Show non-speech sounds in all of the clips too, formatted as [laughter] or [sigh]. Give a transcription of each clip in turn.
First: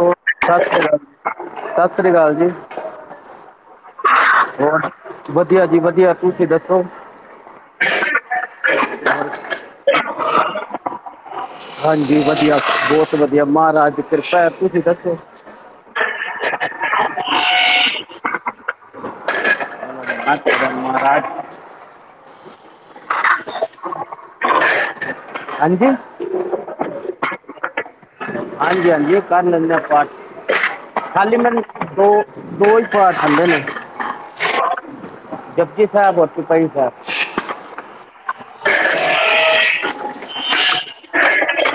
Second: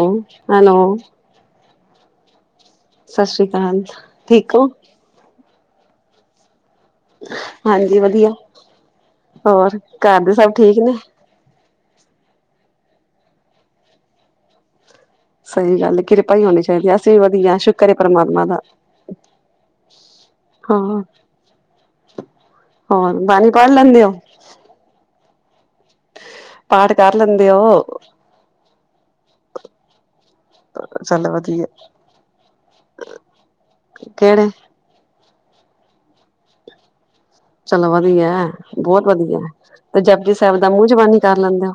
ਹੋਰ, ਸਤਿ ਸ਼੍ਰੀ ਅਕਾਲ ਜੀ, ਸਤਿ ਸ਼੍ਰੀ ਅਕਾਲ ਜੀ। ਸਤਿ ਸ਼੍ਰੀ ਅਕਾਲ। ਠੀਕ ਹੋ? ਹੋਰ ਵਧੀਆ ਜੀ, ਵਧੀਆ ਤੁਸੀਂ ਦੱਸੋ? ਹਾਂਜੀ ਵਧੀਆ ਹੋਰ ਘਰ ਦੇ ਸਭ ਠੀਕ ਨੇ। ਹਾਂਜੀ, ਵਧੀਆ ਬਹੁਤ ਵਧੀਆ ਮਹਾਰਾਜ ਕਿਰਪਾ। ਤੁਸੀਂ ਦੱਸੋ‌? ਸਹੀ ਗੱਲ ਕਿਰਪਾਈ ਹੋਣੀ ਚਾਹੀਦੀ ਹੈ। ਅਸੀਂ ਵੀ ਵਧੀਆ ਸ਼ੁਕਰ ਏ ਪ੍ਰਮਾਤਮਾ ਦਾ। ਹਾਂ ਮਹਾਰਾਜ ਹੋਰ ਬਾਣੀ ਪੜ ਲੈਂਦੇ ਹੋ। ਹਾਂਜੀ। ਪਾਟ ਕਾਰ ਲੈਂਦੇ ਉਹ। ਹਾਂਜੀ-ਹਾਂਜੀ ਕਰ ਲੈਂਦੇ ਹਾਂ ਪਾਠ। ਚਲੋ ਖਾਲੀ ਮੈੂੰਨ ਵਧੀਆ। ਦੋ-ਦੋ ਹੀ ਪਾਠ ਆਂਦੇ ਨੇ। ਕਿਹੜੇ? ਜਪਜੀ ਸਾਹਿਬ, ਰ ਚੋਪਾਹੀ ਸਾਹਿਬ। ਚਲੋ ਵਧੀਆ ਬਹੁਤ ਵਧੀਆ। ਤੇ ਜਪਜੀ ਸਾਹਿਬ ਦਾ ਮੂੰਹ ਜਬਿਨੀ ਕਰ ਲੈਂਦੇ ਹੋ।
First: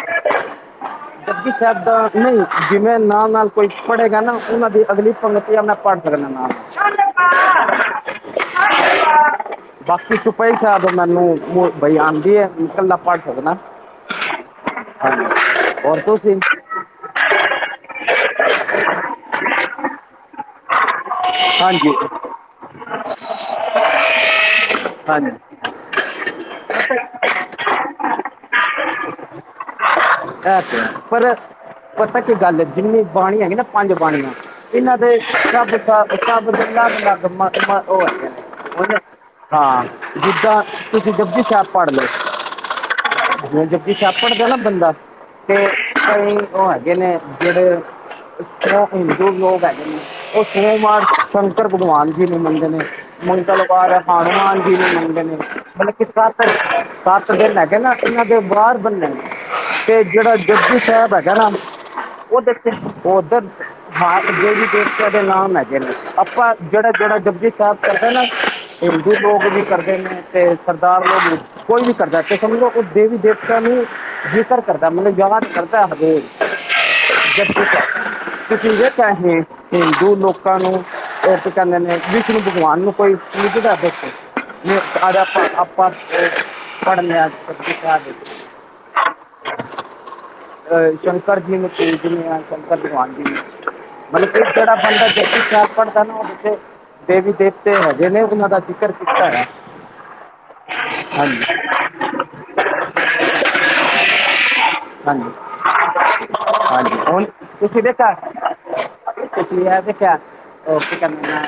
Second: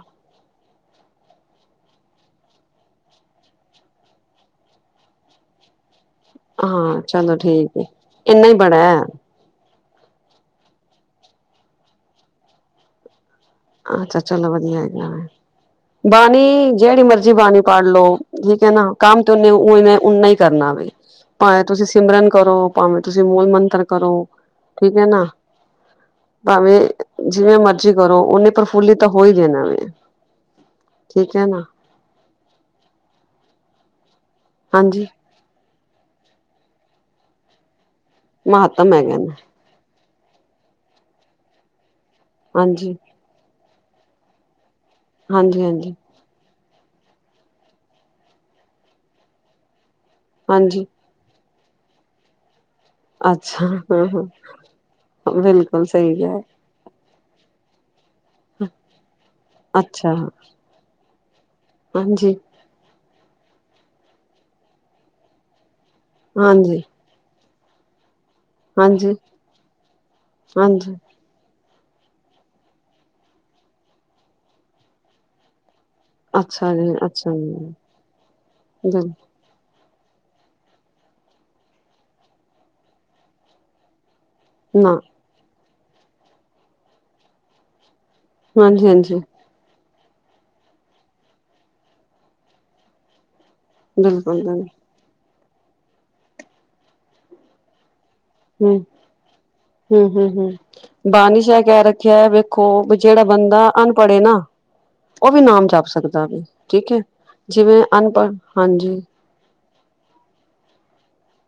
ਜਪਜੀ ਸਾਹਿਬ ਦਾ ਨਹੀਂ ਜਿਵੇਂ ਨਾਲ -ਨਾਲ ਕੋਈ ਪੜ੍ਹੇਗਾ ਨਾ ਉਹਨਾਂ ਦੀ ਅਗਲੀ ਪੰਗਤੀ ਮੈ ਪੜ ਠੰਡ ਪਾ, ਠੰਡ ਹਾਂ ਚਲੋ ਠੀਕ ਹੈ। ਪਾ। ਇੰਨਾ ਹੀ ਬੜਾ ਹੈ। ਬਾਕੀ ਚੋਪਈ ਸਾਹਿਬ ਮੈਨੂੰ ਮੂੰਹ ਜ਼ਬਾਨੀ ਆਉਂਦੀ ਹੈ ਕਲਾ ਪੜ ਸਕਦਾ ਹਾਂ। ਅੱਛਾ ਚਲੋ ਵਧੀਆ ਹੈਗਾ ਔਰ ਵ। ਤੁਸੀਂ ਬਾਣੀ ਜਿਹੜੀ ਮਰਜ਼ੀ ਬਾਣੀ ਪੜ ਲਓ। ਠੀਕ ਹੈ, ਨਾ ਕੰਮ ਤੇ ਓਨੇ ਉਨਾ ਹੀ ਕਰਨਾਵੇ। ਭਾਵੇਂ ਤੁਸੀਂ ਹਾਂਜੀ ਸਿਮਰਨ ਕਰੋ, ਭਾਵੇਂ ਤੁਸੀਂ ਮੂਲ ਮੰਤਰ ਕਰੋ। ਠੀਕ ਹੈ ਨਾ। ਹਾਂਜੀ ਭਾਵੇਂ ਜਿਵੇਂ ਮਰਜੀ ਕਰੋ, ਓਨੇ ਪ੍ਰਫੁੱਲਿਤ ਹੋ ਹੀ ਜਾਨਾ ਐ। ਪਰ ਪਤਾ ਕੀ ਗੱਲ ਜਿੰਨੀ ਬਾਣੀ ਹੈਗੀ ਨਾ ਪੰਜ ਬਾਣੀਆਂ। ਇਹਨਾਂ ਹਾਂਜੀ ਦੇ ਸਭ, ਸਭ ਦੇ ਅਲੱਗ -ਅਲੱਗ ਮਧ ਉਹ ਨੇ। ਮਹਾਤਮ, ਹੁਣ ਹੈਗੇ ਨੇ ਹਾਂ, ਜਿੱਦਾਂ ਤੁਸੀਂ ਚੋਪਈ ਸਾਹਿਬ, ਪੜ ਰਹੇ ਹਾਂਜੀ ਜਪੁਜੀ ਸਾਹਿਬ, ਪੜਦਾ ਨਾ ਬੰਦਾ ਤੇ ਹਾਂਜੀ ਹਾਂਜੀ ਕਈ ਉਹ ਹੈਗੇ ਨੇ ਜਿਹੜੇ ਇਸ ਤਰ੍ਹਾਂ ਹਿੰਦੂ ਲੋਕ ਹੈਗੇ ਨੇ। ਉਹ ਹਾਂਜੀ ਸੋਮਵਾਰ, ਸ਼ੰਕਰ ਭਗਵਾਨ ਜੀ ਨੂੰ ਮੰਨਦੇ ਨੇ ਅੱਛਾ ਮੰਗਲਵਾਰ ਹਾਂ ਹਾਂ ਹਨੂੰਮਾਨ ਜੀ ਨੂੰ, ਮੰਨਦੇ ਨੇ ਬਿਲਕੁਲ ਮਤਲਬ ਕਿ ਸਹੀ ਕਿਹਾ ਸਤ ਦਿਨ ਹੇਗੇ ਨੇ, ਇਹਨਾਂ ਦੇ ਵਾਰ ਬੰਨੇ ਤੇ ਅੱਛਾ ਜਿਹੜਾ, ਜਪੁਜੀ ਜੀ ਸਾਹਿਬ ਹੈਗਾ ਨਾ ਹਾਂਜੀ ਉਹ ਦੇਖ ਉਧਰ, ਹਰ ਦੇਵੀ ਦੇਵਤਿਆਂ ਦੇ ਨਾਮ, ਹੈਗੇ ਨੇ ਆਪਾਂ, ਹਾਂਜੀ ਜਿਹੜਾ ਜਿਹੜਾ ਜਪੁਜੀ ਸਾਹਿਬ ਕਰਦਾ, ਨਾ ਹਿੰਦੂ ਹਾਂਜੀ ਲੋਕ ਵੀ, ਕਰਦੇ ਨੇ ਤੇ ਹਾਂਜੀ ਸਰਦਾਰ ਕੋਈ ਵੀ ਕਰਦਾ, ਤੇ ਸਮਝੋ ਕੋ ਦੇਵੀ ਦੇਵਤਾ ਨੂੰ, ਜ਼ਿਕਰ ਕਰਦਾ ਮਤਲਬ ਯਾਦ, ਕਰਦਾ ਤੁਸੀਂ ਅੱਛਾ ਜੀ ਅੱਛਾ ਜੀ ਜਪਜੀ ਬਿਲ ਸਾਹਿਬ ਦੇ [inaudible] ਹਿੰਦੂ ਲੋਕਾਂ ਨੂੰ, ਕੀ ਕਹਿੰਦੇ ਨੇ ਵਿਸ਼ਨੂੰ ਭਗਵਾਨ ਨੂੰ, ਕੋਈ ਪੂਜਦਾ ਨਾ ਅੱਜ ਆਪਾਂ ਆਪਾਂ ਪੜ੍ਹ ਲਿਆ ਜਪੁਜੀ ਸਹਿਬ ਹਾਂਜੀ-ਹਾਂਜੀ, ਅਹ, ਸ਼ੰਕਰ ਜੀ ਨੂੰ ਭੇਜਦੇ, ਐ ਸ਼ੰਕਰ ਭਗਵਾਨ ਜੀ। ਮਤਲਬ ਕਿ, ਬਿਲਕੁਲ ਜਿਹੜਾ ਬੰਦਾ ਜਪੁਜੀ ਸਹਿਬ ਪੜਦਾ ਨਾ, ਉਂਥੇ ਦੇਵੀ ਦੇਵਤੇ ਹੈਗੇ ਨੇ ਉਹਨਾਂ ਦਾ ਜ਼ਿਕਰ ਕੀਤਾ ਹੈ ਹੂੰ-ਹੂੰ-ਹੂੰ-ਹੂੰ, ਬਾਣੀ ਹਾਂਜੀ ਚ ਐ ਕਹਿ ਜਿਹ ਵੇਖੋ, ਵੀ ਜਿਹੜਾ ਬੰਦਾ ਅਨਪੜ ਏ ਨਾ ਹਾਂਜੀ ਉਹ ਵੀ, ਨਾਮ ਜਪ ਸਕਦਾ ਏ, ਵੀ ਠੀਕ ਹਾਂਜੀ ਹੈ, ਜਿਵੇਂ ਅਨਪੜ੍ਹ ਹਾਂਜੀ ਓਥੇ ਪੀ ਆਇਆ ਚਾਹ, ਉਹ ਕੀ ਕਰਨਾ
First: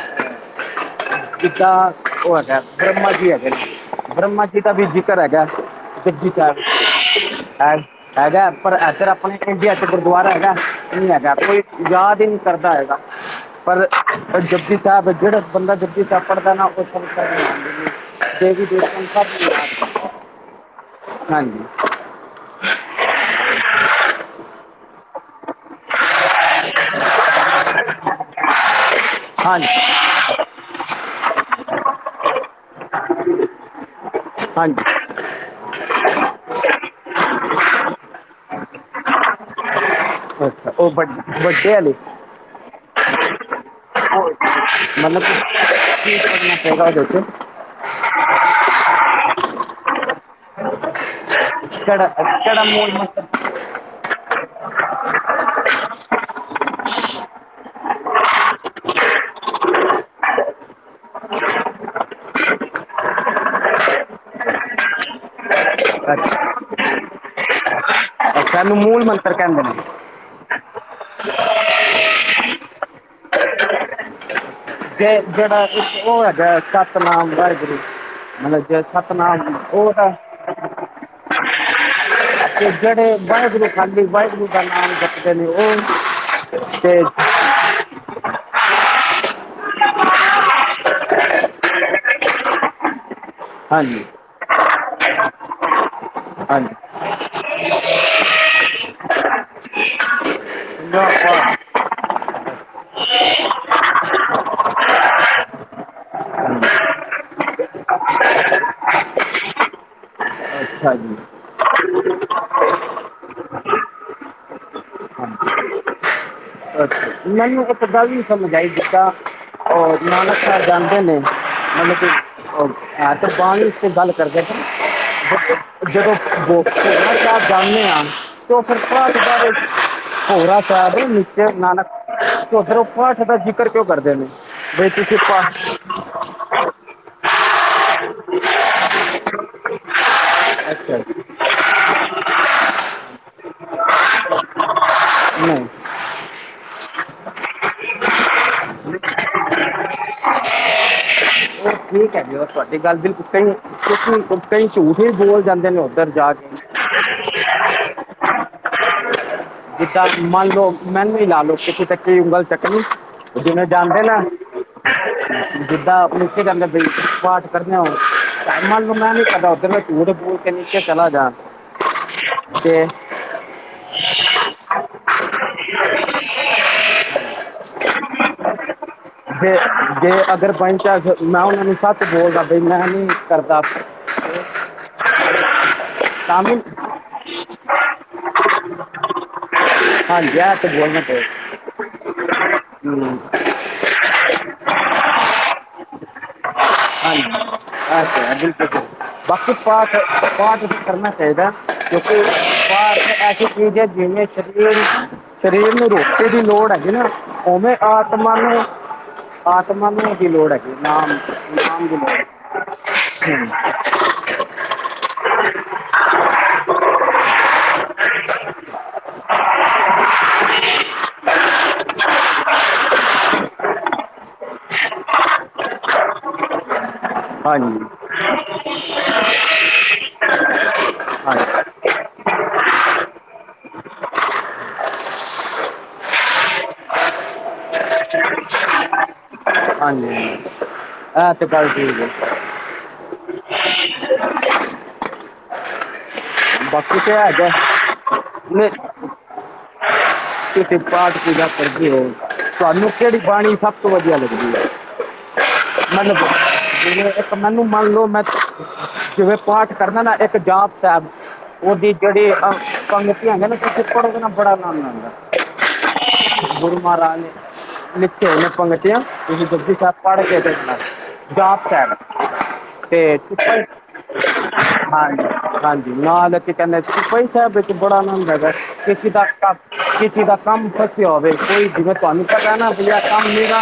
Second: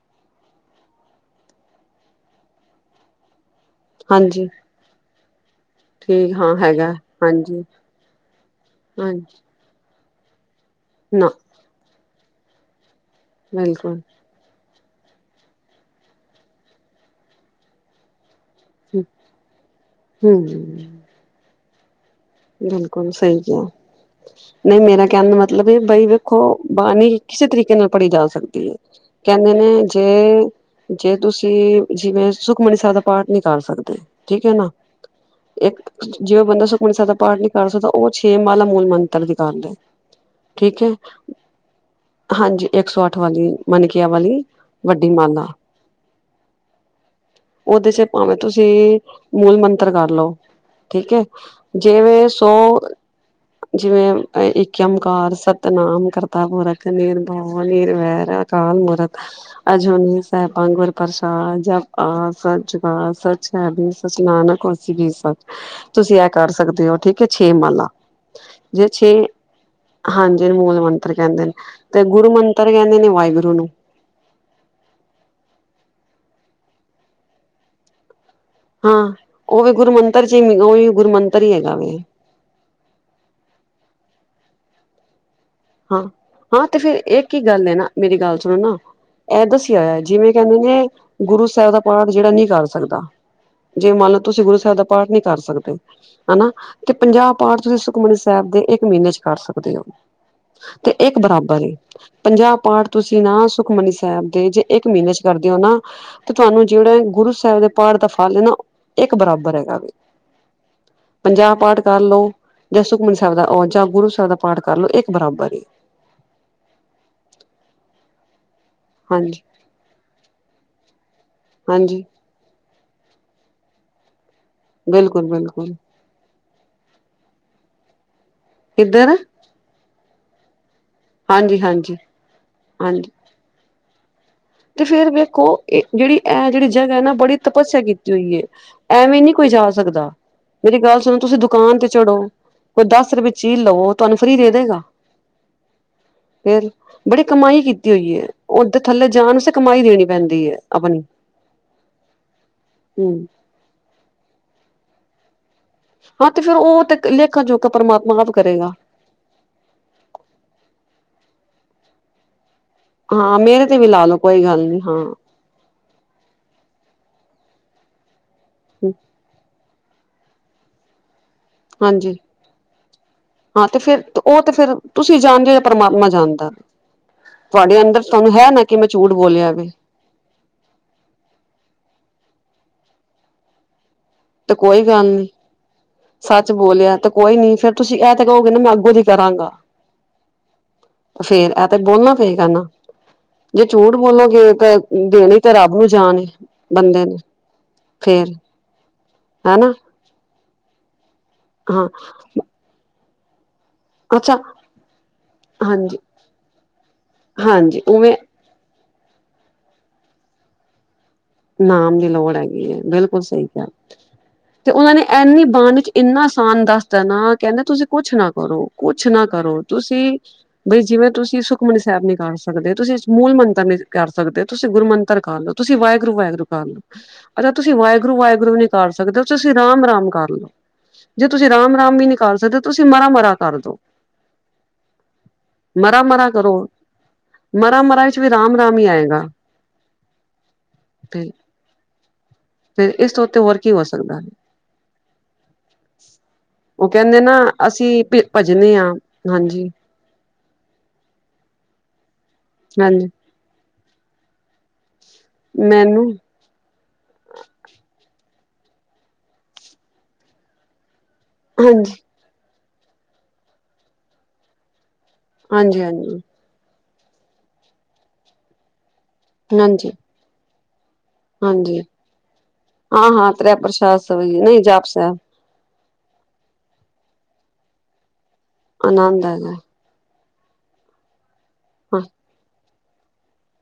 ਕਿਦਾਂ ਉਹ ਹੈਗਾ, ਬ੍ਰਹਮ ਜੀ ਹੈਗੇ ਨੇ ਬ੍ਰਹਮਾ ਹਾਂਜੀ ਜੀ ਦਾ ਵੀ, ਜਿਕਰ ਹੈਗਾ ਜੀ ਠੀਕ ਹਾਂ ਹੈਗਾ ਹਾਂਜੀ। ਹੈਗਾ, ਪਰ ਏਧਰ ਹਾਂਜੀ ਆਪਣੇ ਗੁਰਦੁਆਰਾ ਹੈਗਾ, ਇਹ ਨੀ ਨਾ ਹੈਗਾ ਕੋਈ ਯਾਦ, ਹੀ ਕਰਦਾ ਹੈਗਾ ਪਰ ਬਿਲਕੁਲ ਜਪੁਜੀ ਸਾਹਿਬ, ਜਿਹੜਾ ਬੰਦਾ ਜਪੁਜੀ ਸਾਹਿਬ, ਪੜ੍ਹਦਾ ਨਾ ਉਹ ਹਾਂਜੀ, ਹੂੰ [inaudible] ਬਿਲਕੁਲ ਸਹੀ ਜਿਓ, ਨਹੀਂ ਮੇਰਾ ਕਹਿਣ ਮਤਲਬ, ਬਈ ਵੇਖੋ, ਬਾਣੀ ਕਿਸੇ ਤਰੀਕੇ ਨਾਲ ਪੜ੍ਹੀ ਜਾ ਸਕਦੀ, ਹੈ ਕਹਿੰਦੇ ਹਾਂਜੀ ਨੇ ਜੇ, ਜੇ ਤੁਸੀਂ, ਜਿਵੇਂ ਸੁਖਮਨੀ ਸਾਹਿਬ ਦਾ ਪਾਠ, ਨਹੀਂ ਕਰ ਸਕਦੇ, ਠੀਕ ਹੈ ਨਾ ਹਾਂਜੀ ਇੱਕ ਜਿਵੇਂ ਬੰਦਾ, ਸੁਖਮਨੀ ਸਾਹਿਬ ਦਾ ਪਾਠ ਨਹੀਂ ਕਰ ਸਕਦਾ, ਉਹ ਛੇ ਮਾਲਾ ਮੂਲ ਮੰਤਰ ਦੀ, ਕਰ ਲੈ ਅੱਛਾ, ਉਹ ਵੱ ਵੱਡੇ ਵਾਲੇ, ਹਾਂਜੀ, ਇੱਕ ਸੌ ਅੱਠ ਮਨਕਿਆ ਵਾਲੀ ਵੱਡੀ, ਮਾਲਾ ਠੀਕ ਕਰਨਾ ਪਊਗਾ। [inaudible] ਉਹਦੇ ਚ, ਭਾਵੇਂ ਤੁਸੀਂ ਮੂਲ ਮੰਤਰ ਕਰ ਲਓ। ਠੀਕ ਹੈ, ਕਿਹੜਾ ਜਿਵੇਂ ਸੋ ਜਿਵੇ ਏਓਮਕਾਰ ਸਤਿਨਾਮ ਕਰਤਾ ਪੁਰਖ ਨਿਰ ਭਉ ਨਿਰਵੈਰ ਅਕਾਲ ਮੂਰਤਿ ਅਜੁਨੀ ਸੈਭੰ ਗੁ ਪ੍ਰਸ਼ਾਦ, ਜਪ ਆਦਿ ਸਚ, ਜੁਗਦਿ ਸੱਚ, ਹੈ ਭਿ ਸੱਚ, ਨਾਨਕ ਹੋਸੀ ਭਿ ਸੱਚ ਤੁਸੀਂ, ਇਹ ਅੱਛਾ, ਕਰ ਸਕਦੇ ਹੋ ਠੀਕ ਏ, ਛੇ ਮਾਲਾ ਅੱਛਾ ਨੂੰ ਜੇ ਮੂਲ ਛੇ ਮੰਤਰ ਹਾਂਜੀ ਉਨੂੰ ਮੂਲ ਮੰਤਰ ਕਹਿੰਦੇ ਨੇ, ਤੇ ਗੁਰੂ ਮੰਤਰ ਕਹਿੰਦੇ ਨੇ ਵਾਹਿਗੁਰੂ, ਨੂੰ ਤੇ ਜਿਹੜਾ, ਇੱਕ ਉਹ ਹੈਗਾ, ਸਤਿਨਾਮ ਵਾਹਿਗੁਰੂ ਮਤਲਬ,? ਜਿਹੜਾ ਸਤਿਨਾਮ, ਉਹ ਤਾਂ ਜੀ ਉਹੀ ਗੁਰੂ ਮੰਤਰ, ਹੀ ਹੈਗਾ ਏ। ਜਿਹੜੇ ਵਾਹਿਗੁਰੂ, ਖਾਲੀ ਵਾਹਿਗੁਰੂ, ਦਾ ਨ ਉਹ ਹਾਂ ਹਾਂ ਤੇ ਫੇਰ ਸ [inaudible] ਇੱਕ ਹੀ ਗੱਲ ਨਾ ਮੇਰੀ ਗੱਲ ਸੁਣੋ ਨਾ, ਇਹ ਦੱਸਿਆ ਹੋਇਆ ਜਿਵੇਂ, ਕਹਿੰਦੇ ਨੇ ਗੁਰੂ ਸਾਹਿਬ ਦਾ ਪਾਠ ਜਿਹੜਾ ਨਹੀਂ ਕਰ ਸਕਦਾ। ਜੇ ਹਾਂਜੀ ਮੰਨ ਲਓ, ਤੁਸੀਂ ਗੁਰੂ ਸਾਹਿਬ ਦਾ ਪਾਠ ਨਹੀ ਕਰ ਸਕਦੇ। ਹਨਾ ਹਾਂਜੀ ਤੇ ਪੰਜਾਹ ਪਾਠ ਤੁਸੀਂ ਸੁਖਮਨੀ ਸਾਹਿਬ ਦੇ ਇੱਕ ਮਹੀਨੇ ਚ ਕਰ ਸਕਦੇ ਹੋ। ਤੇ ਇੱਕ ਬਰਾਬਰ ਏ, ਪੰਜਾਹ ਪਾਠ, ਤੁਸੀਂ ਨਾ ਸੁਖਮਨੀ ਸਾਹਿਬ ਦੇ, ਜੇ ਇੱਕ ਮਹੀਨੇ ਚ ਕਰਦੇ ਹੋ ਨਾ, ਤੇ ਤੁਹਾਨੂੰ, ਜਿਹੜਾ ਗੁਰੂ ਸਾਹਿਬ ਦੇ ਪਾਠ ਦਾ ਫਲ ਹੈ, ਨਾ ਇੱਕ ਬਰਾਬਰ ਹੈਗਾ ਵੇ। ਅੱਛਾ ਜੀ, ਜਾਂ ਪਾਠ ਕਰਲੋ, ਜਾਂ ਸੁਖਮਨ ਸਾਹਿਬ ਦਾ ਆ ਜਾਂ ਗੁਰੂ ਸਾਹਿਬ ਦਾ ਪਾਠ ਕਰ ਲੋ ਇੱਕ ਬਰਾਬਰ, ਅੱਛਾ। ਮੈਨੂੰ ਉਦਾ ਵੀ ਸਮਝ ਆਈ, ਜਿਦਾ ਹਾਂਜੀ ਉਹ ਨਾਨਕ ਸਾਹਿਬ ਜਾਂਦੇ ਨੇ। ਹਾਂਜੀ ਮਤਲਬ ਕਾਂਗ ਗੱਲ, ਕਰ ਜਦੋਂ ਬਿਲਕੁਲ ਬਿਲਕੁਲ ਚਾਰ ਜਾਨੇ ਆ। ਫਿਰ ਕਿੱਧਰ ਪਾਠ ਕਰ, ਭੋਰਾ ਸਾਹਿਬ ਨੀਚੇ ਹਾਂਜੀ ਨਾਨਕ ਹਾਂਜੀ ਉਧਰ ਉਹ ਹਾਂਜੀ ਪਾਠ ਦਾ ਜ਼ਿਕਰ ਕਿਉਂ ਕਰਦੇ ਨੇ? ਤੇ ਬਈ ਫੇਰ ਤੁਸੀਂ ਵੇਖੋ, ਪਾਠ ਇਹ ਜਿਹੜੀ ਇਹ ਜਿਹੜੀ ਜਗ੍ਹਾ ਹੈ, ਨਾ ਬੜੀ ਤਪੱਸਿਆ ਕੀਤੀ ਹੋਈ ਹੈ ਐਵੇਂ ਨੀ ਕੋਈ ਜਾ ਸਕਦਾ। ਮੇਰੀ ਅੱਛਾ ਗੱਲ ਸੁਣੋ, ਜੀ, ਤੁਸੀਂ ਦੁਕਾਨ ਤੇ ਚੜੋ ਕੋਈ ਦਸ ਰੁਪਏ ਚੀਜ਼ ਲਵੋ ਤੁਹਾਨੂੰ ਫ੍ਰਰੀ ਦੇ ਦੇਗਾ। ਨਹੀ, ਫੇਰ ਬੜੀ ਕਮਾਈ ਕੀਤੀ ਹੋਈ ਏ, ਉਧਰ ਥੱਲੇ ਜਾਣ ਕਮਾਈ ਦੇਣੀ ਪੈਂਦੀ ਹੈ, ਆਪਣੀ ਠੀਕ ਹੈ ਜੀ, ਹੋਰ ਤੁਹਾਡੀ ਗੱਲ ਹਮ ਬਿਲਕੁਲ ਸਹੀ ਕੁਤੇ ਝੂਠ ਹੀ ਬੋਲ ਜਾਂਦੇ ਨੇ ਔਰ ਹਾਂ, ਤੇ ਫੇਰ ਉਹ ਤੇ ਲੇਖਾਂ ਜੋਖਾ ਪ੍ਰਮਾਤਮਾ ਆਪ ਕਰੇਗਾ। ਜਿੱਦਾਂ ਮੰਨ ਲਓ, ਮੈਨੂੰ ਵੀ ਲਾ ਲੋ ਕਿਥੇ ਤੱਕੀ ਉਂਗਲ ਚੱਕ ਹਾਂ ਜਿਨਂ ਮੇਰੇ ਤੇ ਵੀ ਜਾਂਦੇ ਲਾ ਲਓ ਨਾ ਕੋਈ ਗੱਲ ਨੀ ਹਾਂ ਜਿੱਦਾਂ ਆਪਣੀ ਕਿ ਕਿਹਦੇ ਬਈ ਪਾਠ ਕਰਨੇ, ਓ ਮੰਨ ਲੂੰ ਮੈਂ ਨੀ ਕਰਦਾ, ਓਧਰ ਝੂਠ ਬੋਲ ਕੇ ਪਿਛੇ ਚਲਾ ਜਾਣ ਹਾਂਜੀ, ਹਾਂ, ਤੇ ਫਿਰ ਉਹ ਤੇ ਫਿਰ ਤੁਸੀਂ ਜਾਣਦੇ, ਜਾਂ ਪ੍ਰਮਾਤਮਾ ਜਾਣਦਾ। ਤੁਹਾਡੇ ਅੰਦਰ ਤੁਹਾਨੂੰ ਹੈ, ਨਾ ਕਿ ਮੈਂ ਝੂਠ ਜੇ ਬੋਲਿਆਵੇ। ਜੇ ਅਗਰ ਬਾਏ ਚਾਸ ਮੈਂ ਉਹਨਾਂ ਨੂੰ ਸੱਚ ਬੋਲਦਾ ਬਈ ਮੈਂ ਨੀ ਕਰਦਾ। ਤੇ ਕੋਈ ਗੱਲ ਨੀ, ਤਾਂ ਸੱਚ ਵੀ ਬੋਲਿਆ ਤੇ ਕੋਈ ਨੀ ਫੇਰ ਤੁਸੀਂ ਇਹ ਤੇ ਕਹੋਗੇ, ਮੈਂ ਅੱਗੋਂ ਦੀ ਕਰਾਂਗਾ। ਹਾਂਜੀ ਐ ਤੇ ਬੋਲਣਾ ਪਏ ਫੇਰ ਇਹ ਤੇ ਬੋਲਣਾ ਪਏ ਗਾ ਨਾ ਜੇ ਝੂਠ ਬੋਲੋਗੇ, ਤਾਂ ਦੇਣੀ ਤਾਂ ਰੱਬ ਨੂੰ ਜਾਨ ਏ। ਬੰਦੇ ਨੇ ਹਾਂਜੀ ਐ ਤੇ ਫੇਰ ਹੈ, ਬਿਲਕੁਲ ਬਸ ਹਨਾ ਪਾਠ-ਪਾਠ ਕਰਣਾ ਚਾਹੀਦਾ, ਹਾਂ ਕਿਉਂਕਿ ਪਾਠ ਇੱਕ ਐਸੀ ਚੀਜ਼ ਹੈ, ਜਿਵੇੇ ਅੱਛਾ ਸ਼ਕਤੀ ਸਰੀਰ ਨੂੰ ਹਾਂਜੀ ਰੋਟੀ ਦੀ ਲੋੜ ਹੈਗੀ ਨਾ, ਉਵੇਂ ਆਤਮਾ ਨੂੰ ਹਾਂ ਆਤਮਾ ਓਦੀ ਲੋੜ ਹੈਗੀ, ਨਾਮ ਦੀ ਨਾਮ ਦੀ ਲੋੜ ਹੈਗੀ ਹੈ, ਬਿਲਕੁਲ ਸਹੀ ਗੱਲ। ਤੇ ਉਹਨਾਂ ਨੇ ਇਨੀ ਬਾਂਣੀ ਵਿੱਚ ਇੰਨਾ ਆਸਾਨ ਦੱਸ ਦੇਣਾ, ਕਹਿੰਦੇ ਤੁਸੀਂ ਕੁਛ ਨਾ ਕਰੋ। ਕੁਛ ਨਾ ਕਰੋ, ਤੁਸੀਂ ਬਈ ਜਿਵੇਂ ਤੁਸੀਂ ਸੁ ਸਾਹਿਬ ਨੀ ਕਰ ਸਕਦੇ, ਤੁਸੀਂ ਮੂਲ ਮੰਤਰ ਨਹੀਂ ਕਰ ਸਕਦੇ, ਤੁਸੀਂ ਗੁਰੂ ਮੰਤਰ ਕਰ ਲਓ, ਤੁਸੀਂ ਵਾ ਵਾਹਿਗੁਰੂ, ਵਾਹਿਗੁਰੂ ਕਰ ਲਓ। ਅੱਛਾ ਤੁਸੀਂ ਹਾਂਜੀ ਵਾਹਿਗੁਰੂ, ਵਾਹਿਗੁਰੂ ਨੀ ਕਰ ਸਕਦੇ ਉਹ ਤੁਸੀਂ ਰਾਮ, ਰਾਮ ਕਰ ਲਓ, ਜੇ ਤੁਸੀਂ ਹਾਂਜੀ ਰਾਮ, ਰਾਮ ਵੀ ਨੀ ਕਰ ਸਕਦੇ ਹੋ ਤੁਸੀਂ ਮਰਾ, ਮਰਾ ਕਰਦੋ। ਮਰਾ, ਮਰਾ ਕਰੋ ਮਰਾ, ਮਰਾ ਵਿੱਚ ਵੀ ਰਾਮ, ਰਾਮ ਹੀ ਆਏਗਾ। ਹਾਂਜੀ ਹਾਂ, ਐ ਤੇ ਗੱਲ ਠੀਕ ਏ ਫਿਰ ਇਸ ਤੋਂ ਉੱਤੇ ਹੋਰ ਕੀ ਹੋ ਸਕਦਾ। ਉਹ ਬਾਕੀ ਤੇ ਕਹਿੰਦੇ ਹੈ ਨਾ ਅਸੀਂ ਭੱਜਦੇ ਹਾਂਜੀ। ਕਿਸੇ ਪਾਠ ਪੂਜਾ ਕਰਦੇ ਹੋ ਤੁਹਾਨੂੰ ਹਾਂਜੀ ਕਿਹੜੀ ਬਾਣੀ ਸਭ ਤੋਂ ਵਧੀਆ ਲੱਗਦੀ ਹੈ। ਮੈਨੂੰ ਹੈਲੋ [unintelligible] ਮੈਨੂੰ ਮੰਨ ਲਓ ਮੈਂ ਜੀਵੇ ਪਾਠ ਕਰਨਾ ਨਾ ਇੱਕ ਜਾਪ ਸਾਹਿਬ ਹਾਂਜੀ ਉਹਦੀ ਜਿਹੜੀ ਅਹ ਪੰਗਤੀ ਆ ਨਾ ਤੁਸੀ ਪੜ੍ਹ ਕੇ ਆਨੰਦ ਆਦਾ। ਹਾਂਜੀ, ਹਾਂਜੀ ਗੁਰੂ ਮਹਾਰਾਜ ਨੇ ਲਿਖੀਆਂ ਹੋਈਆਂ ਨੇ ਪੰਗਤੀਆਂ ਤੁਸੀਂ ਜਪਜੀ ਹਾਂਜੀ ਸਹਿਬ ਪੜ ਕੇ ਵੇਖਣਾ। ਜਾਪ ਹਾਂਜੀ ਸਾਹਿਬ ਤੇ ਹਾਂ ਹਾਂ ਤ੍ਰੈ ਚੋਪਾਈ ਪ੍ਰਸ਼ਾਦ ਸਵਈ ਨਹੀਂ ਜਾਪ ਸਾਹਿਬ ਹਾਂਜੀ। ਹਾਂਜੀ, ਨਾਲ ਲਾਕੇ ਕਹਿੰਦੇ ਸੀ, ਚੌਪਈ ਸਾਹਿਬ ਵਿੱਚ ਬੜਾ ਆਨੰਦ ਹੈਗਾ, ਕਿਉਂਕਿ ਆਨੰਦ ਦਸ ਹੈਗਾ ਤੱਕ ਜਿਦਾ ਕੰਮ ਫੱਸੇ ਹੋਵੇ, ਕੋਈ ਜਿਵੇਂ ਹਾਂ ਤੁਹਾਨੂੰ ਪਤਾ ਨਾ ਜੜਾ ਕੰਮ ਮੇਰਾ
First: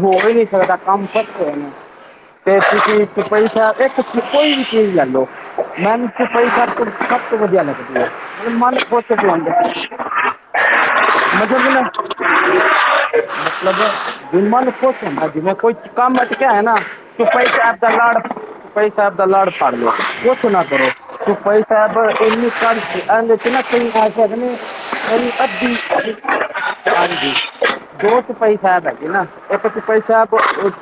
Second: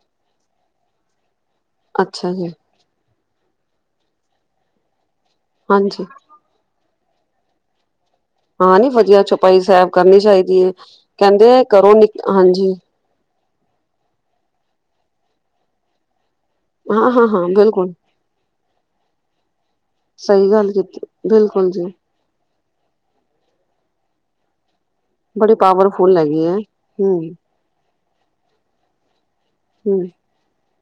ਹੋ ਵੀ ਨਹੀਂ ਸਕਦਾ, ਕੰਮ ਫਸੇ ਹੋਏ ਨੇ ਅੱਛਾ ਜੀ ਤੇ ਤੁਸੀਂ ਚੋਪਈ ਸਾਹਿਬ ਇਕ ਉਥੇ ਕੋਈ ਵੀ ਚੀਜ਼ ਲੈ ਲਓ ਹਾਂਜੀ ਮੈਨੂੰ ਤੇ ਚੌਪਈ ਸਾਹਿਬ ਸਭ ਤੋਂ ਵਧੀਆ ਲੱਗਦੀ ਏ ਮਨ ਹਾਂ ਨੀ ਬਹੁਤ ਖੁਸ਼ ਵਧੀਆ ਜਿਹਾ ਚੌਪਾਈ ਸਾਹਿਬ ਹੁੰਦਾ। ਕਰਨੀ ਚਾਹੀਦੀ ਹੈ। ਕਹਿੰਦੇ ਮਤਲਬ, ਕਰੋ ਨ ਹਾਂਜੀ ਮਤਲਬ ਮਨ ਖੁਸ਼ ਹੁੰਦਾ ਜਿਵੇਂ ਕੋਈ ਕੰਮ ਵਧੀਆ ਹੈ ਨਾ ਹਾਂ ਹਾਂ ਚੋਪਈ ਹਾਂ ਸਾਹਿਬ ਬਿਲਕੁਲ ਕਰਨਾ ਹੋਰ ਚੋਪਈ ਸਾਹਿਬ ਦਾ ਲਾੜ ਫਾੜ ਲੋ ਕੁਛ ਸਹੀ ਨਾ ਗੱਲ ਕਰੋ ਕੀਤੀ ਤੂੰ ਚੋਪਈ ਬਿਲਕੁਲ ਸਾਹਿਬ ਜੀ ਤੂੰ ਵੀ ਪੜ ਇਹਦੇ ਚ ਨਾ ਕਈ ਐਸੇ ਹੈਗੇ ਨੇ ਕਈ [unintelligible] ਬੜੀ ਹਾਂਜੀ ਪਾਵਰਫੁਲ ਹੈਗੀ ਹੈ ਹਮ ਦੋ ਚੋਪਈ ਸਾਹਿਬ ਹੈਗੀ ਨਾ ਇੱਕ ਚੋਪਈ ਹਮ ਸਾਹਿਬ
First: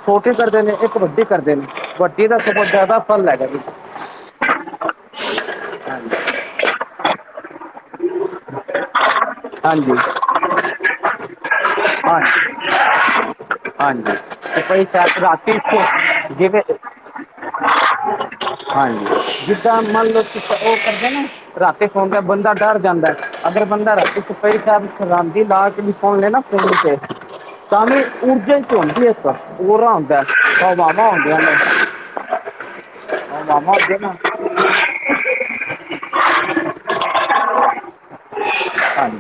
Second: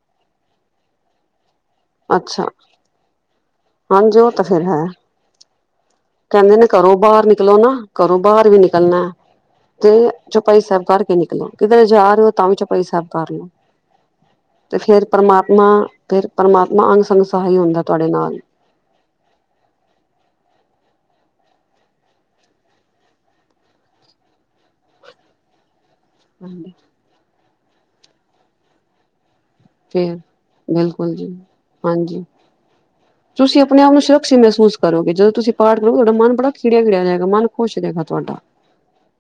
ਛੋਟੀੇ ਕਰਦੇ ਨੇ ਇੱਕ ਵੱਡੀ ਕਰਦੇ ਨੇ ਵਡੀ ਦਾ ਅੱਛਾ ਸਗੋ ਜਾਦਾ ਫ਼ਲ ਹੈਗ ਜੇ ਹਾਂਜੀ ਉਹ ਤਾਂ ਫਿਰ ਹੈ ਕਹਿੰਦੇ ਨੇ ਘਰੋਂ ਬਾਹਰ ਨਿਕਲੋ ਨਾ ਘਰੋਂ ਬਾਹਰ ਵੀ ਨਿਕਲਣਾ ਤੇ ਹਾਂਜੀ ਚੁਪਈ ਸਾਹਿਬ ਕਰਕੇ ਨਿਕਲੋ ਕਿਧਰ ਜਾ ਰਹੇ ਹਾਂਜੀ ਹੋ ਤਾਂ ਵੀ ਚੁਪਈ ਸਾਹਿਬ ਕਰ ਲਾ। ਹਾਂਜੀ ਤੇ ਚੁਪਈ ਫਿਰ ਸਾਹਿਬ ਰਾਤ ਪ੍ਰਮਾਤਮਾ ਫਿਰ ਜਿਵੇਂ ਪ੍ਰਮਾਤਮਾ ਅੰਗ ਸੰੰਗ ਸਹਾਇ ਹੁੰਦਾ ਤੁਹਾਡੇ ਨਾਲ। ਹਾਂਜੀ ਜਿੱਦਾਂ ਮੰਨ ਲਓ ਕਿ ਉਹ ਕਰਦੇ ਨੇ ਰਾਤੀ ਸੌਦਾ ਬੰਦਾ ਡਰ ਜਾਂਦਾ ਹੈ। ਅਗਰ ਬੰਦਾ ਰਾਤੀ ਸੁਤਾ ਚੁਪਈ ਸਾਹਿਬ ਰਾਤੀ ਲਾ ਕੇ ਵੀ ਸੁਣ ਲਏ ਫੋਨ ਤੇ ਤਾਵੀ ਉਰਜ ਹੁੰਦੀ ਇੱਕ ਉਹਰਾ ਫੇਰ ਹੁੰਦਾ ਹੈ ਹਵਾਵਾਂ ਬਿਲਕੁਲ ਜੀ ਹੁੰਦੀਆ ਨੇ ਹਾਂਜੀ ਤੁਸੀਂ ਮਾਮਾ ਆਪਣੇ ਆਪ ਦੇ ਨੂੰ ਸੁਰੱਖਸ਼ਿਤ ਮਹਿਸੂਸ ਕਰੋਗੇ ਜਦੋਂ ਤੁਸੀਂ ਪਾਠ ਕਰੋਗੇ ਤੁਹਾਡਾ ਮਨ ਬੜਾ ਖਿੜਿਆ ਖਿੜਿਆ ਰਹੇਗਾ। ਮਨ ਖੁਸ਼ ਰਹੇਗਾ ਤੁਹਾਡਾ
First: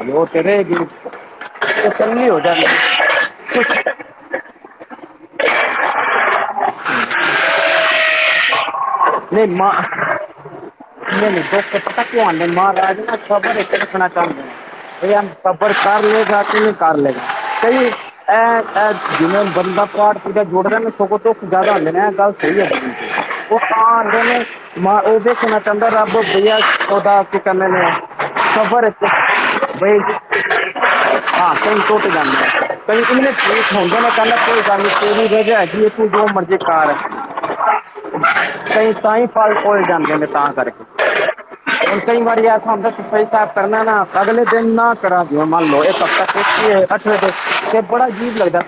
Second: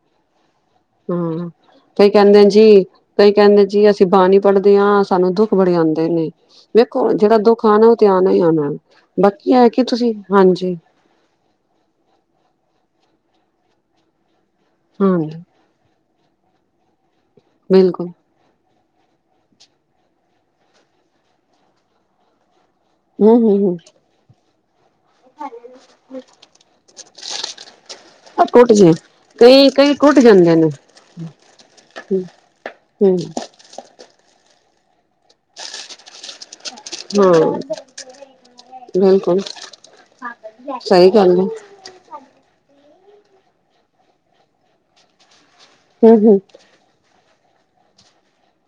ਜੋਤ ਤੇ ਰਹੇਗੀ। ਹੂ,,, ਤੇ ਕਹਿੰਦੇ ਜੀ ਤੇ ਕਹਿੰਦੇ ਜੀ ਅਸੀਂ ਬਾਣੀ ਪੜ੍ਹਦੇ ਹਾਂ ਸਾਨੂੰ ਦੁੱਖ ਬੜੇ ਆਉਂਦੇ ਨੇ। ਵੇਖੋ ਜਿਹੜਾ ਦੁੱਖ ਆਣਾ ਉਹ ਤੇ ਆਣਾ ਹੀ ਆਣਾ। ਬਾਕੀ ਆ ਕੀ ਤੁਸੀਂ ਹਾਂਜੀ ਨਹੀਂ ਨਹੀਂ ਦੁੱਖ ਤੱਕ ਆਂਦੇ ਮਹਾਰਾਜ ਸਬਰ ਰੱਖਣਾ ਆਪਣਾ ਕੰਮ ਹਾਂ ਇਹ ਸਬਰ ਕਰ ਲੇ ਰਾਤ ਨੂੰ ਸਰ ਲੇ ਇਹ ਬਿਲਕੁਲ ਇਹ ਜਿਵੇਂ ਬੰਦਾ ਪਾਠ ਪੂਜਾ ਜੁੜਦਾ ਨਾ ਸਗੋਂ ਦੁੱਖ ਜ਼ਿਆਦਾ ਹੁੰਦੇ ਨੇ। ਇਹ ਗੱਲ ਸਹੀ ਹੈਗੀ ਹਮ ਉਹ ਹਮ ਤਾਂ ਹਮ ਆਂਦੇ ਨੇ ਮੈ ਉਹ ਦੇਖਣਾ ਚਾਹੁੰਦਾ ਰੱਬ ਭੀ ਆ ਉਹਦਾ ਕਿ ਕਹਿੰਦੇ ਨੇ ਟੁੱਟ ਸਬਰ ਜੇ ਵਿਚ ਕਈ ਕਈ ਟੁੱਟ ਜਾਂਦੇ ਨੇ ਹਮ [unintelligible] [unintelligible] ਹੂ,,, ਕਈ ਤਾਂ ਹੀ ਫਲ ਫੁੱਲ ਜਾਂਦੇ ਨੇ ਤਾਂ ਕਰਕੇ ਸਹੀ ਗੱਲ ਹੈ ਕਈ ਵਾਰੀ ਐਸਾ ਹੁੰਦਾ ਚੁਪਈ ਸਾਹਿਬ ਕਰਨਾ ਨਾ ਅਗਲੇ ਦਿਨ ਨਾ ਕਰਾ ਜਿਵੇ ਮੰਨ ਲੋ ਇੱਕ ਹੂੰ ਹਫ਼ਤਾ ਹੂੰ। ਪੁਛ ਹੀ ਏ ਅੱਛਾ ਅੱਛਾ ਤੇ ਬੜਾ ਅਜੀਬ ਲੱਗਦਾ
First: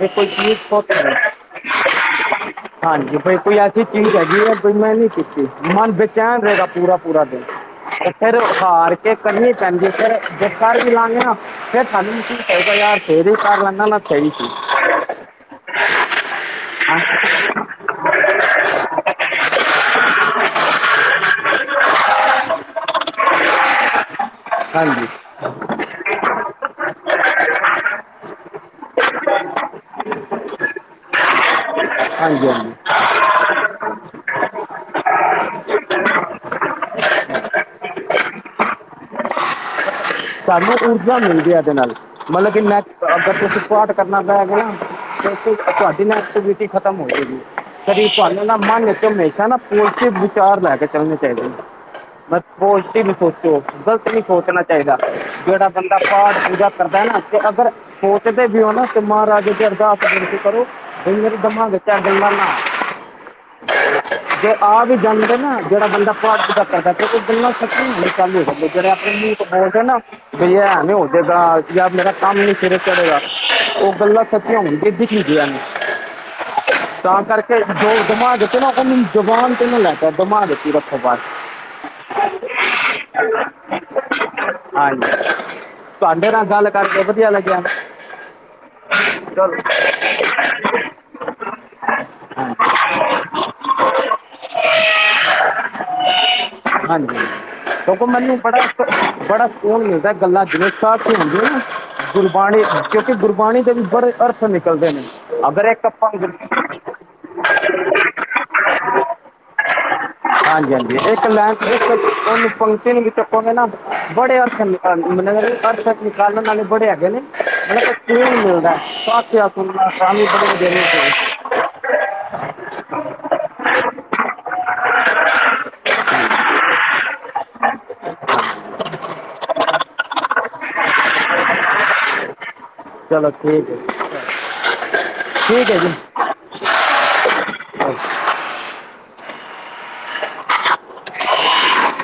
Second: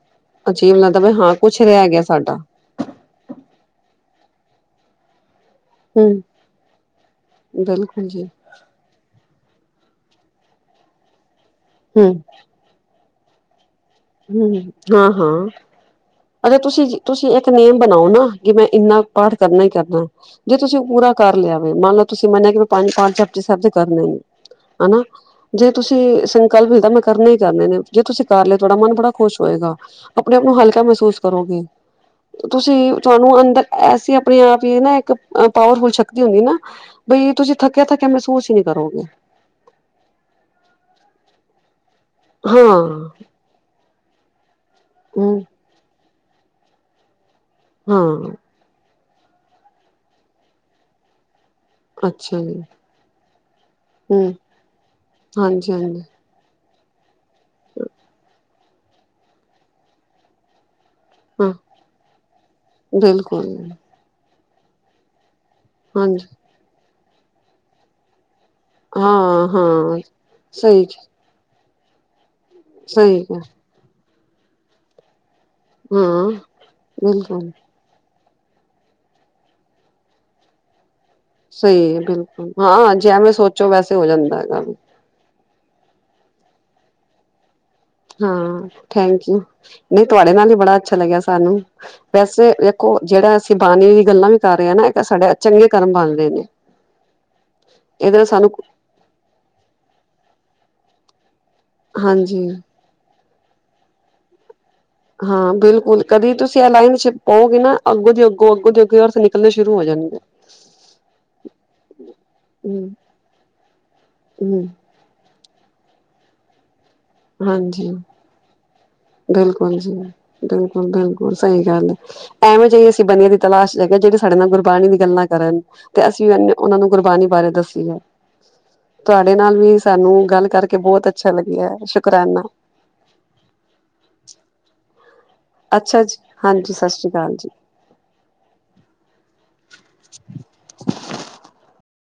ਅਜੀਵ ਲੱਗਦਾ ਪਿਆ ਹਾਂ ਕੁਛ ਰਹਿ ਗਿਆ ਸਾਡਾ ਹਾਂਜੀ ਬਈ ਕੋਈ ਐਸੀ ਚੀਜ਼ ਹੈਗੀ ਹੈ ਜੌ ਮੈਂ ਨੀ ਕੀਤੀ ਮਨ ਹਮ ਬੇਚੈਨ ਰਹਿ ਗਾ ਪੂਰਾ ਪੂਰਾ ਦਿਨ ਬਿਲਕੁਲ ਤੇ ਜੀ ਫਿਰ ਹਾਰ ਕੇ ਕਰਨੀ ਪੈਂਦੀ ਫਿਰ ਜੇ ਕਾਰ ਚਲਾਨੀ ਫਿਰ ਸਾਨੂੰ ਹਮ ਵੀ [unintelligible] ਕਰ ਲੈਨਾ ਹਮ ਹਾਂ ਹਾਂ ਅਗਰ ਤੁਸੀਂ, ਹਾਂ ਤੁਸੀਂ ਇੱਕ ਨਿਯਮ ਬਣਾਓ ਨਾ ਕਿ ਮੈਂ ਇੰਨਾ ਪਾਠ ਕਰਨਾ ਹੀ ਕਰਨਾ। ਜੇ ਤੁਸੀਂ ਉਹ ਪੂਰਾ ਕਰ ਲਿਆਵੇ, ਮੰਨ ਲਓ ਤੁਸੀਂ ਮੰਨਿਆ ਕਿ ਪੰਜ ਪਾਠ ਜਪੁਜੀ ਸਾਹਿਬ ਦੇ ਕਰਨੇ ਨੇ। ਹਨਾ ਹਾਂਜੀ। ਜੇ ਤੁਸੀਂ ਸੰਕਲਪ ਲਿਤਾਂ ਮੈਂ ਕਰਨੇ ਹੀ ਕਰਨੇ ਨੇ ਜੇ ਤੁਸੀਂ ਕਰ ਲਿਤ ਮਨ ਬੜਾ ਖੁਸ਼ ਹੋਏਗਾ ਆਪਣੇ ਆਪ ਨੂੰ ਹਲਕਾ ਮਹਿਸੂਸ ਕਰੋਗੇ। ਹਾਂਜੀ ਹਾਂਜੀ ਤੁਸੀਂ ਕਿ ਤੁਹਾਨੂੰ ਅੰਦਰ ਐਸੀ ਆਪਣੇ ਆਪ ਹੀ ਨਾ ਇੱਕ ਪਾਵਰਫੁਲ ਸ਼ਕਤੀ ਹੁੰਦੀ ਨਾ ਬਈ ਤੁਸੀਂ ਥੱਕਿਆ ਥੱਕਿਆ ਮਹਿਸੂਸ ਹੀ ਨਹੀਂ ਕਰੋਗੇ। ਸਾਨੂੰ ਊਰਜਾ ਮਿਲਦੀਆਂ ਇਹਦੇ ਨਾਲ ਮਤਲਬ ਕਿ ਹਾਂ ਮੈ ਅਗਰ ਤੁਸੀਂ ਪਾਠ ਕਰਨਾ ਤਾਂ ਹੈਗਾ ਹੀ ਹੈ। ਹੂੰ ਤੇ ਤੁਹਾਡੀ ਐਕਸਡਟੀ ਖਤਮ ਹੋ ਜੇਗੀ। ਕਦੀ ਹਾਂ ਤੁਹਾਨੂੰ ਨਾ ਮੰਨ ਵਿਚ ਹਮੇਸ਼ਾ ਨਾ ਪੋਜ਼ੀਟਿਵ ਵਿਚਾਰ ਲੈ ਕੇ ਚੱਲਣੇ ਚਾਹੀਦੇ ਨੇ। ਅੱਛਾ ਬੱਸ ਜੀ ਪੋਜ਼ੀਟਿਵ ਹੀ ਸੋਚੋ, ਗ਼ਲਤ ਨੀ ਹੂੰ ਸੋਚਣਾ ਚਾਹੀਦਾ। ਜਿਹੜਾ ਹਾਂਜੀ ਬੰਦਾ ਹਾਂਜੀ ਪਾਠ ਪੂਜਾ ਕਰਦਾ ਨਾ ਤੇ ਅਗਰ ਸੋਚਦੇ ਵੀ ਹੋ ਨਾ ਤੇ ਮਹਾਰਾਜ ਅੱਗੇ ਅਰਦਾਸ ਬੇਨਤੀ ਕਰੋ। ਕਈ ਵਾਰੀ ਹਾਂ ਦਿਮਾਗ ਵਿਚ ਇਹ ਗਲਾਂ ਨਾ ਬਿਲਕੁਲ ਆਣ, ਜੇ ਆ ਵੀ ਜਾਂਦੇ ਨਾ ਜਿਹੜਾ ਬੰਦਾ ਹਾਂਜੀ ਪਾਠ ਪੂਜਾ ਕਰਦਾ ਪਿਆ ਉਹਦੀਆ ਗਲਾਂ ਸੱਚਿਆ ਹੋਣਇਆ ਚਾਲੁ ਹੋ ਜਾਣਦਿਆ ਜਿਹੜੀਆ ਆਪਣੇ ਮੂੰਹ ਤੋ ਹਾਂ ਬੋਲ ਠੀਕ ਹੇ ਨਾ, ਹਾਂ ਭਈਆ ਹੈ ਸਹੀ ਨੀ ਹੁਣ ਜਿਦਾ ਯਰ ਮੇਰਾ ਕੰਮ ਨੀ ਸਿਰੇ ਸਹੀ ਚੜਿਆ, ਹੈ ਉਹ ਗੱਲਾਂ ਸੱਚੀਆਂ ਹੋਣਗਿਆ ਦਿਖਾਇਆ ਨੇ ਹਾਂ ਤਾਂ ਬਿਲਕੁਲ ਕਰਕੇ। ਜੋ ਦਿਮਾਗ ਵਿਚ ਨਾ ਉਹ ਨੂੰ ਜਬਾਨ ਤੈਅ ਨਾ ਲੈਕੇ ਦਮਾਗ ਵਿਚ ਇਹ ਰਖੇ ਬਸ ਸਹੀ ਬਿਲਕੁਲ ਹਾਂ ਜਿਵੇਂ ਸੋਚੋ ਵੈਸੇ ਹੋ ਜਾਂਦਾ ਹੈਗਾ। ਵੀ। ਹਾਂਜੀ ਤੁਹਾਡੇ ਨਾਲ ਗੱਲ ਕਰਕੇ ਵਧੀਆ ਲੱਗਿਆ। ਹਾਂ ਥੈਂਕ ਯੂ ਚਲੋ ਨਹੀਂ ਤੁਹਾਡੇ ਨਾਲ ਹੀ ਬੜਾ ਅੱਛਾ ਲੱਗਿਆ ਸਾਨੂੰ। ਵੈਸੇ ਦੇਖੋ ਜਿਹੜਾ ਅਸੀਂ ਬਾਣੀ ਦੀ ਗੱਲਾਂ ਵੀ ਕਰ ਰਹੇ ਹਾਂ ਨਾ ਇੱਕ ਸਾਡੇ ਚੰਗੇ ਕਰਮ ਬਣ ਰਹੇ ਨੇ। ਹਾਂਜੀ, ਦੇਖੋ ਇਹਦੇ ਨਾਲ ਮੈਨੂੰ ਸਾਨੂੰ ਬੜਾ ਬੜਾ ਸਕੂਨ ਮਿਲਦਾ ਗੱਲਾਂ ਚ ਜਿਵੇ ਸਾਖੀ ਹੁੰਦੀਆਂ ਨਾ ਹਾਂਜੀ ਗੁਰਬਾਣੀ ਕਿਉਂਕਿ ਗੁਰਬਾਣੀ ਦੇ ਵੀ ਬੜੇ ਅਰਥ ਨਿਕਲਦੇ ਨੇ। ਹਾਂ ਅਗਰ ਇੱਕ ਬਿਲਕੁਲ ਕਦੀ ਤੁਸੀਂ ਇਹ ਲਾਈਨ ਚ ਪਾਓਗੇ ਨਾ ਅੱਗੋਂ ਦੀ ਅੱਗੋਂ ਅੱਗੋਂ ਦੇ ਅੱਗੇ ਅਰਥ ਨਿਕਲਣੇ ਸ਼ੁਰੂ ਹੋ ਜਾਣਗੇ। ਹਾਂਜੀ, ਹਾਂਜੀ ਇੱਕ ਲਾਈਨ ਵਿਚ ਹੂੰ ਉਹਨੂੰ ਜਪੋ ਗੇ ਨਾ ਬੜੇ ਅਰਥ ਹੂੰ ਨੀਕਲਣ ਗੇ। ਹਾਂਜੀ, ਅਰਥ ਨਿਕਾਲਨ ਵਾਲੇ ਬੜੇ ਹੈਗੇ ਨੇ, ਬੜਾ ਹਾਂਜੀ ਸਕੂਨ ਮਿਲਦਾ ਬਿਲਕੁਲ ਜੀ ਬਿਲਕੁਲ [inaudible] ਬਿਲਕੁਲ ਸਹੀ ਗੱਲ ਐਵੇ ਜੇ ਅਸੀਂ ਬੰਦੇ ਦੀ ਤਲਾਸ਼ ਕਰਦੇ ਜਿਹੜੇ ਸਾਡੇ ਨਾਲ ਗੁਰਬਾਣੀ ਦੀ ਗੱਲਾਂ ਕਰਨ। ਤੇ ਅਸੀਂ ਵੀ ਉਹਨੇ ਉਹਨਾਂ ਨੂੰ ਗੁਰਬਾਣੀ ਬਾਰੇ ਦੱਸੀ ਦਾ। ਤੁਹਾਡੇ ਨਾਲ ਵੀ ਸਾਨੂੰ ਗੱਲ ਕਰਕੇ ਬਹੁਤ ਅੱਛਾ ਲੱਗਿਆ ਸ਼ੁਕਰਾਨਾ। ਚਲੋ ਠੀਕ ਹੈ ਜੀ। ਠੀਕ ਅੱਛਾ ਜੀ, ਹਾਂਜੀ, ਸਤਿ ਸ਼੍ਰੀ ਅਕਾਲ ਜੀ। ਸਤਿ [inaudible]